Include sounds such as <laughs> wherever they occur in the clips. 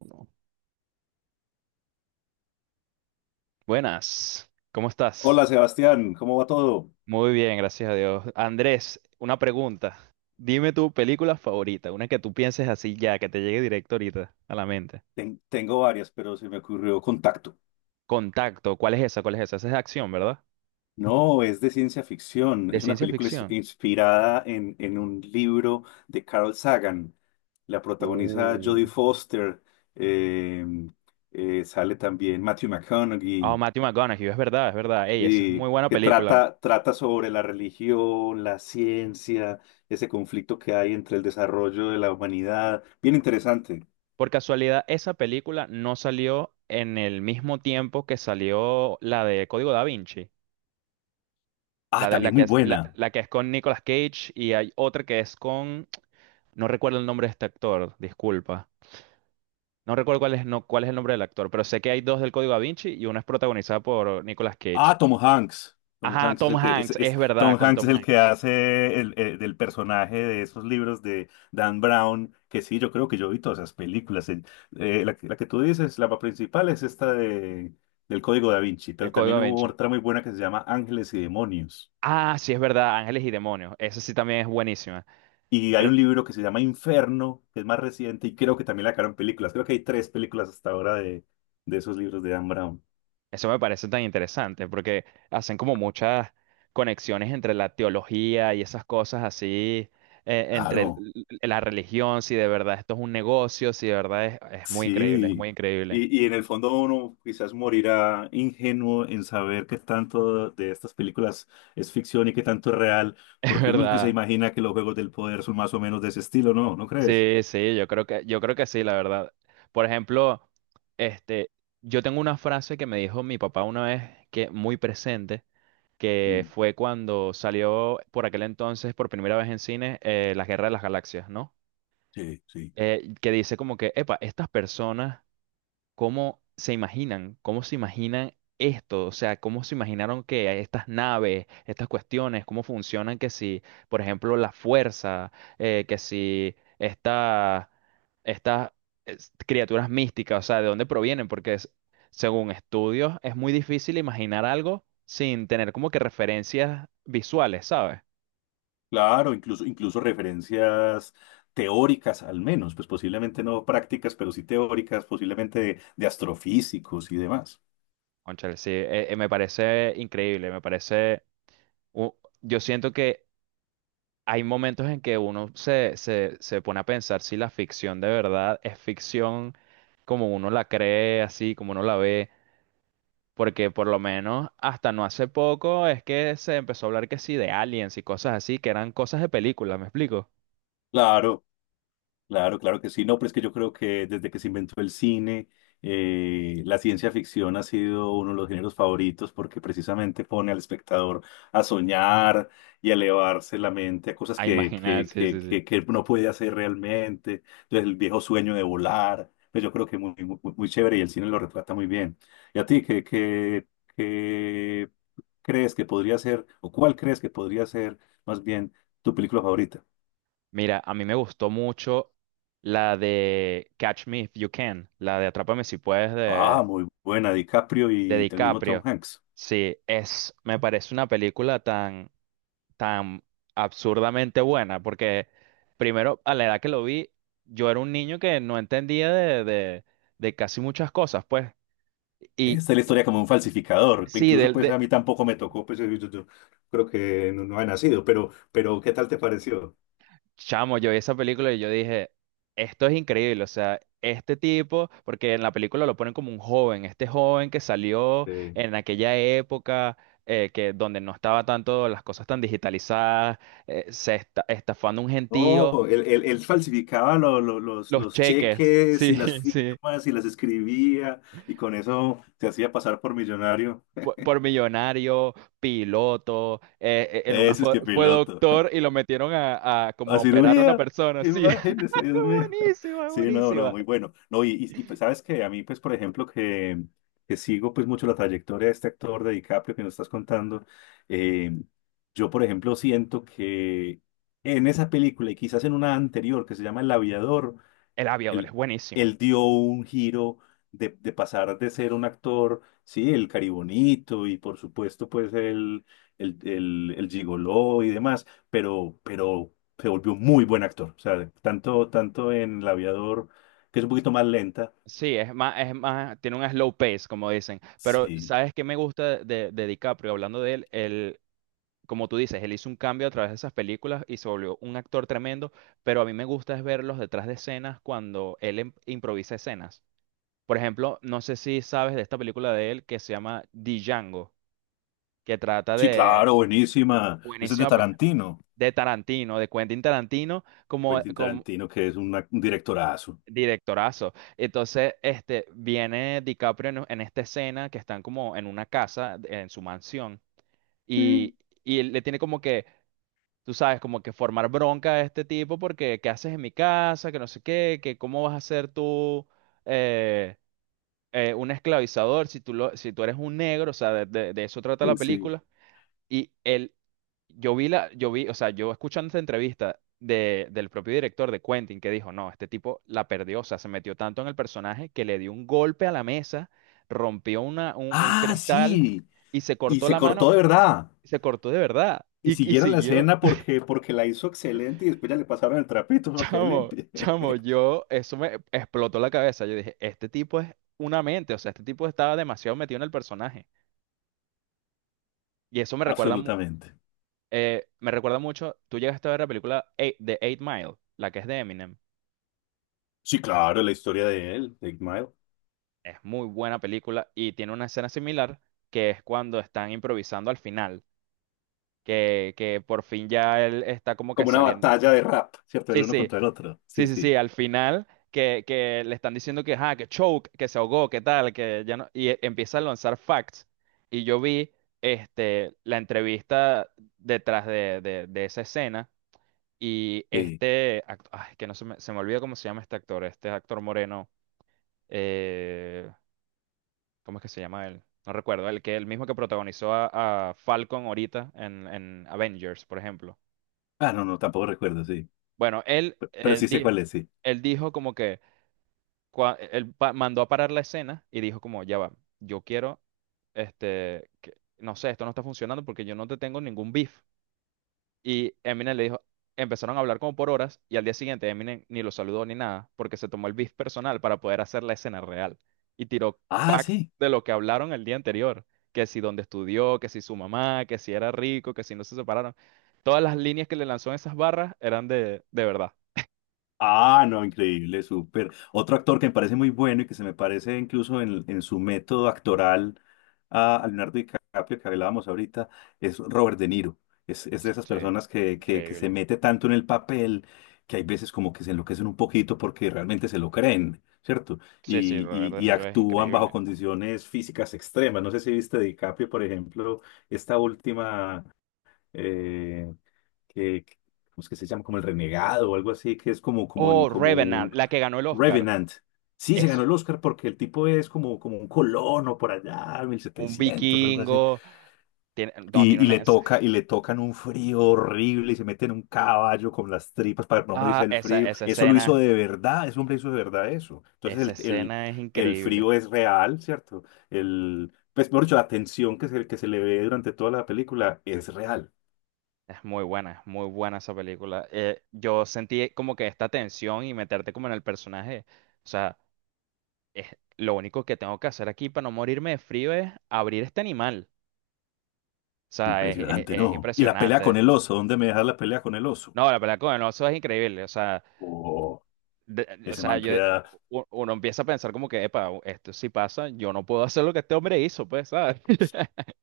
Uno. Buenas, ¿cómo estás? Hola Sebastián, ¿cómo va todo? Muy bien, gracias a Dios. Andrés, una pregunta. Dime tu película favorita, una que tú pienses así ya, que te llegue directo ahorita a la mente. Tengo varias, pero se me ocurrió Contacto. Contacto, ¿cuál es esa? ¿Cuál es esa? Esa es de acción, ¿verdad? No, es de ciencia ficción. De Es una ciencia película ins- ficción. inspirada en un libro de Carl Sagan. La protagoniza Uh. Jodie Foster. eh, Sale también Matthew Oh, McConaughey, Matthew McConaughey, es verdad, es verdad. Ey, esa es y muy buena que película. trata sobre la religión, la ciencia, ese conflicto que hay entre el desarrollo de la humanidad. Bien interesante. Por casualidad, esa película no salió en el mismo tiempo que salió la de Código Da Vinci. Ah, La, de, la, también que muy es, la, buena. la que es con Nicolas Cage y hay otra que es con. No recuerdo el nombre de este actor, disculpa. No recuerdo cuál es, no, cuál es el nombre del actor, pero sé que hay dos del Código Da Vinci y uno es protagonizado por Nicolas Cage. Ah, Tom Hanks. Tom Ajá, Hanks es Tom el Hanks, es verdad, Tom con Hanks es Tom el que Hanks, hace del personaje de esos libros de Dan Brown, que sí, yo creo que yo vi todas esas películas. Que la que tú dices, la principal es del Código Da Vinci, el pero Código también Da hubo Vinci. otra muy buena que se llama Ángeles y Demonios. Ah, sí, es verdad, Ángeles y Demonios. Esa sí también es buenísima. Y hay Pero un libro que se llama Inferno, que es más reciente, y creo que también la sacaron películas. Creo que hay tres películas hasta ahora de esos libros de Dan Brown. Eso me parece tan interesante porque hacen como muchas conexiones entre la teología y esas cosas así, entre l- Claro. l- la religión, si de verdad esto es un negocio, si de verdad es muy increíble, es muy Sí, increíble, y en el fondo uno quizás morirá ingenuo en saber qué tanto de estas películas es ficción y qué tanto es real, <laughs> es porque uno sí se verdad. imagina que los juegos del poder son más o menos de ese estilo, ¿no? ¿No crees? Sí, sí, yo creo que sí, la verdad. Por ejemplo, este, yo tengo una frase que me dijo mi papá una vez que muy presente, que Mm, fue cuando salió por aquel entonces por primera vez en cine La Guerra de las Galaxias, ¿no? sí, sí. Que dice como que, epa, estas personas cómo se imaginan esto, o sea, cómo se imaginaron que estas naves, estas cuestiones, cómo funcionan, que si, por ejemplo, la fuerza, que si esta, estas criaturas místicas, o sea, de dónde provienen, porque según estudios es muy difícil imaginar algo sin tener como que referencias visuales, ¿sabes? Claro, incluso, incluso referencias teóricas al menos, pues posiblemente no prácticas, pero sí teóricas, posiblemente de astrofísicos y demás. Cónchale, sí, me parece increíble, me parece. u- yo siento que hay momentos en que uno se pone a pensar si la ficción de verdad es ficción como uno la cree, así como uno la ve, porque por lo menos hasta no hace poco es que se empezó a hablar que sí de aliens y cosas así, que eran cosas de películas, ¿me explico? Claro. Claro, claro que sí. No, pero es que yo creo que desde que se inventó el cine, la ciencia ficción ha sido uno de los géneros favoritos porque precisamente pone al espectador a soñar y a elevarse la mente a cosas A que, imaginar, que, sí, que, sí, sí. que, que no puede hacer realmente. Entonces, el viejo sueño de volar, pues yo creo que muy, muy, muy chévere y el cine lo retrata muy bien. ¿Y a ti qué crees que podría ser, o cuál crees que podría ser más bien tu película favorita? Mira, a mí me gustó mucho la de Catch Me If You Can, la de Atrápame si puedes Ah, de, muy buena, DiCaprio y el mismo Tom DiCaprio. Hanks. Sí, es, me parece una película tan, tan absurdamente buena, porque primero, a la edad que lo vi, yo era un niño que no entendía de, de casi muchas cosas, pues. Y Esta es la historia como un falsificador. sí, Incluso pues a mí tampoco me tocó, pues yo creo que no, no había nacido, pero ¿qué tal te pareció? Chamo, yo vi esa película y yo dije, esto es increíble, o sea, este tipo, porque en la película lo ponen como un joven, este joven que salió Eh, en aquella época que donde no estaba tanto las cosas tan digitalizadas, se estafando un no, gentío, él falsificaba los los cheques, cheques sí, y las <laughs> sí, firmas y las escribía y con eso se hacía pasar por millonario. Millonario, piloto, en una Ese es que fue piloto. doctor y lo metieron a, <laughs> como A a operar a una cirugía, persona, sí, imagínese, <laughs> Dios mío. buenísima, Sí, no, no, buenísima. muy bueno. No, y, pues, sabes que a mí, pues, por ejemplo, que sigo pues mucho la trayectoria de este actor de DiCaprio que nos estás contando, eh, yo, por ejemplo, siento que en esa película y quizás en una anterior que se llama El Aviador, El aviador es él, buenísima. él dio un giro de pasar de ser un actor, sí, el caribonito y por supuesto pues el gigoló y demás, pero se volvió un muy buen actor. O sea, tanto, tanto en El Aviador, que es un poquito más lenta. Sí, es más, tiene un slow pace, como dicen. Pero, Sí, ¿sabes qué me gusta de, DiCaprio? Hablando de él, como tú dices, él hizo un cambio a través de esas películas y se volvió un actor tremendo, pero a mí me gusta es verlos detrás de escenas cuando él improvisa escenas. Por ejemplo, no sé si sabes de esta película de él que se llama Django, que trata sí, de. claro, buenísima. Ese es de Buenísima, Tarantino, de Tarantino, de Quentin Tarantino, como, Quentin Tarantino, que es un directorazo. Directorazo. Entonces, viene DiCaprio en, esta escena que están como en una casa, en su mansión, Sí, y, y él le tiene como que, tú sabes, como que formar bronca a este tipo porque, ¿qué haces en mi casa? Que no sé qué, que cómo vas a ser tú eh, un esclavizador si tú, si tú eres un negro, o sea, de, de eso trata la sí. película. Y él yo vi la, yo vi, O sea, yo escuchando esta entrevista de, del propio director de Quentin que dijo, no, este tipo la perdió, o sea, se metió tanto en el personaje que le dio un golpe a la mesa, rompió una, un Ah, cristal sí. y se Y cortó se la cortó mano, de verdad. se cortó de verdad Y y siguieron la siguió. escena <laughs> porque, porque la hizo excelente y después ya le pasaron el trapito para que Chamo, limpie. chamo, <laughs> eso me explotó la cabeza. Yo dije, este tipo es una mente, o sea, este tipo estaba demasiado metido en el personaje. Y eso me recuerda, Absolutamente. Me recuerda mucho, tú llegaste a ver la película Eight- de Eight Mile, la que es de Eminem. Sí, claro, la historia de él, de Eight Mile. Es muy buena película y tiene una escena similar que es cuando están improvisando al final, que por fin ya él está como que Como una saliendo. batalla de rap, ¿cierto? El Sí, uno sí, contra el otro. sí, Sí, sí, sí, sí, al final que, le están diciendo que, ah, que choke, que se ahogó, que tal, que ya no, y empieza a lanzar facts. Y yo vi la entrevista detrás de, de esa escena y sí. Ay, que no se me, se me olvida cómo se llama este actor moreno. eh, ¿Cómo es que se llama él? No recuerdo. El que el mismo que protagonizó a, Falcon ahorita en, Avengers, por ejemplo. Ah, no, no, tampoco recuerdo, sí. Bueno, Pe- pero, sí sé cuál es, sí. él dijo como que él mandó a parar la escena y dijo como, ya va, yo quiero, no sé, esto no está funcionando porque yo no te tengo ningún beef. Y Eminem le dijo, empezaron a hablar como por horas y al día siguiente Eminem ni lo saludó ni nada porque se tomó el beef personal para poder hacer la escena real y tiró Ah, facts sí. de lo que hablaron el día anterior, que si dónde estudió, que si su mamá, que si era rico, que si no se separaron. Todas las líneas que le lanzó en esas barras eran de, verdad. Ah, no, increíble, súper. Otro actor que me parece muy bueno y que se me parece incluso en su método actoral a Leonardo DiCaprio, que hablábamos ahorita, es Robert De Niro. Es de esas Sí, personas que se increíble. mete tanto en el papel que hay veces como que se enloquecen un poquito porque realmente se lo creen, ¿cierto? Sí, sí, Y, Robert y, De y Niro es actúan bajo increíble. condiciones físicas extremas. No sé si viste DiCaprio, por ejemplo, esta última eh, que, que- ¿cómo es que se llama? Como el renegado o algo así, que es como, como, Oh, como Revenant, un la que ganó el Oscar. Revenant. Sí, se ganó Es el Oscar porque el tipo es como, como un colono por allá, un 1700 o algo así. vikingo. Tiene, no, tiene Y le una. Toca, y le tocan un frío horrible y se mete en un caballo con las tripas para no morirse Ah, del frío. esa Eso lo escena. hizo de verdad, ese hombre hizo de verdad eso. Entonces Esa escena es el increíble. frío es real, ¿cierto? El, pues, mejor dicho, la tensión que que se le ve durante toda la película es real. Es muy buena esa película. Yo sentí como que esta tensión y meterte como en el personaje. O sea, lo único que tengo que hacer aquí para no morirme de frío es abrir este animal. O sea, Impresionante, es ¿no? Y la pelea con impresionante. el oso, ¿dónde me dejas la pelea con el oso? No, la pelea con el oso es increíble. O sea, Oh, o ese sea, man queda uno empieza a pensar como que, epa, esto sí pasa, yo no puedo hacer lo que este hombre hizo, pues, ¿sabes? <laughs>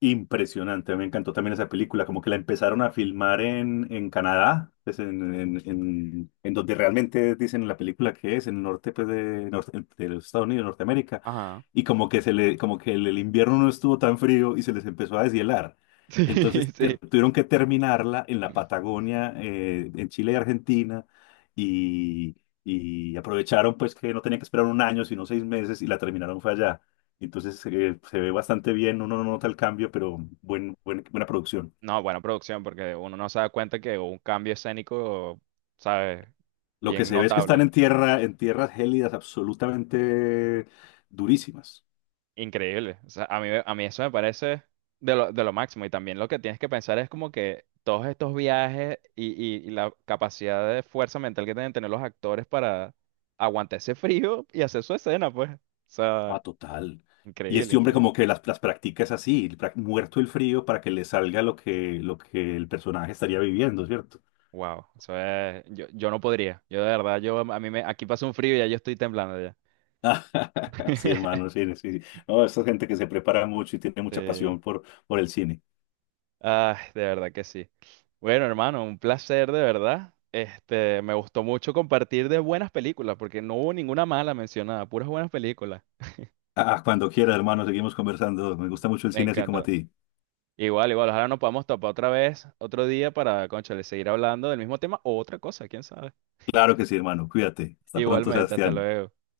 impresionante. Me encantó también esa película, como que la empezaron a filmar en Canadá, pues en donde realmente dicen en la película que es, en el norte pues, de los Estados Unidos, Norteamérica, Ajá. y como que, se le, como que el invierno no estuvo tan frío y se les empezó a deshielar. <laughs> Sí, Entonces sí. tuvieron que terminarla en la Patagonia, en Chile y Argentina, y, y aprovecharon pues que no tenían que esperar un año, sino 6 meses, y la terminaron fue allá. Entonces se ve bastante bien, uno no nota el cambio, pero buena producción. No, buena producción, porque uno no se da cuenta que hubo un cambio escénico, ¿sabes? Lo que Bien se ve es que están notable, en tierra, en tierras gélidas absolutamente durísimas. increíble. O sea, a mí eso me parece de lo, máximo. Y también lo que tienes que pensar es como que todos estos viajes y la capacidad de fuerza mental que tienen que tener los actores para aguantar ese frío y hacer su escena, pues. O sea, Ah, total. Y increíble, este hombre increíble. como que las practica es así, pra- muerto el frío para que le salga lo lo que el personaje estaría viviendo, ¿cierto? Wow, eso es, yo no podría. Yo de verdad, yo a mí me, aquí pasa un frío y ya yo estoy temblando ya. <laughs> Sí, <laughs> hermano, sí, sí. Sí. No, esa gente que se prepara mucho y tiene mucha Sí. pasión por el cine. Ah, de verdad que sí. Bueno, hermano, un placer de verdad. Este, me gustó mucho compartir de buenas películas, porque no hubo ninguna mala mencionada, puras buenas películas. Ah, ah, cuando quiera, hermano, seguimos conversando. Me gusta mucho el Me cine así como a encanta. ti. Igual, igual, ojalá nos podamos topar otra vez, otro día para, cónchale, seguir hablando del mismo tema o otra cosa, quién sabe. Claro que sí, hermano. Cuídate. Hasta pronto, Igualmente, hasta Sebastián. luego.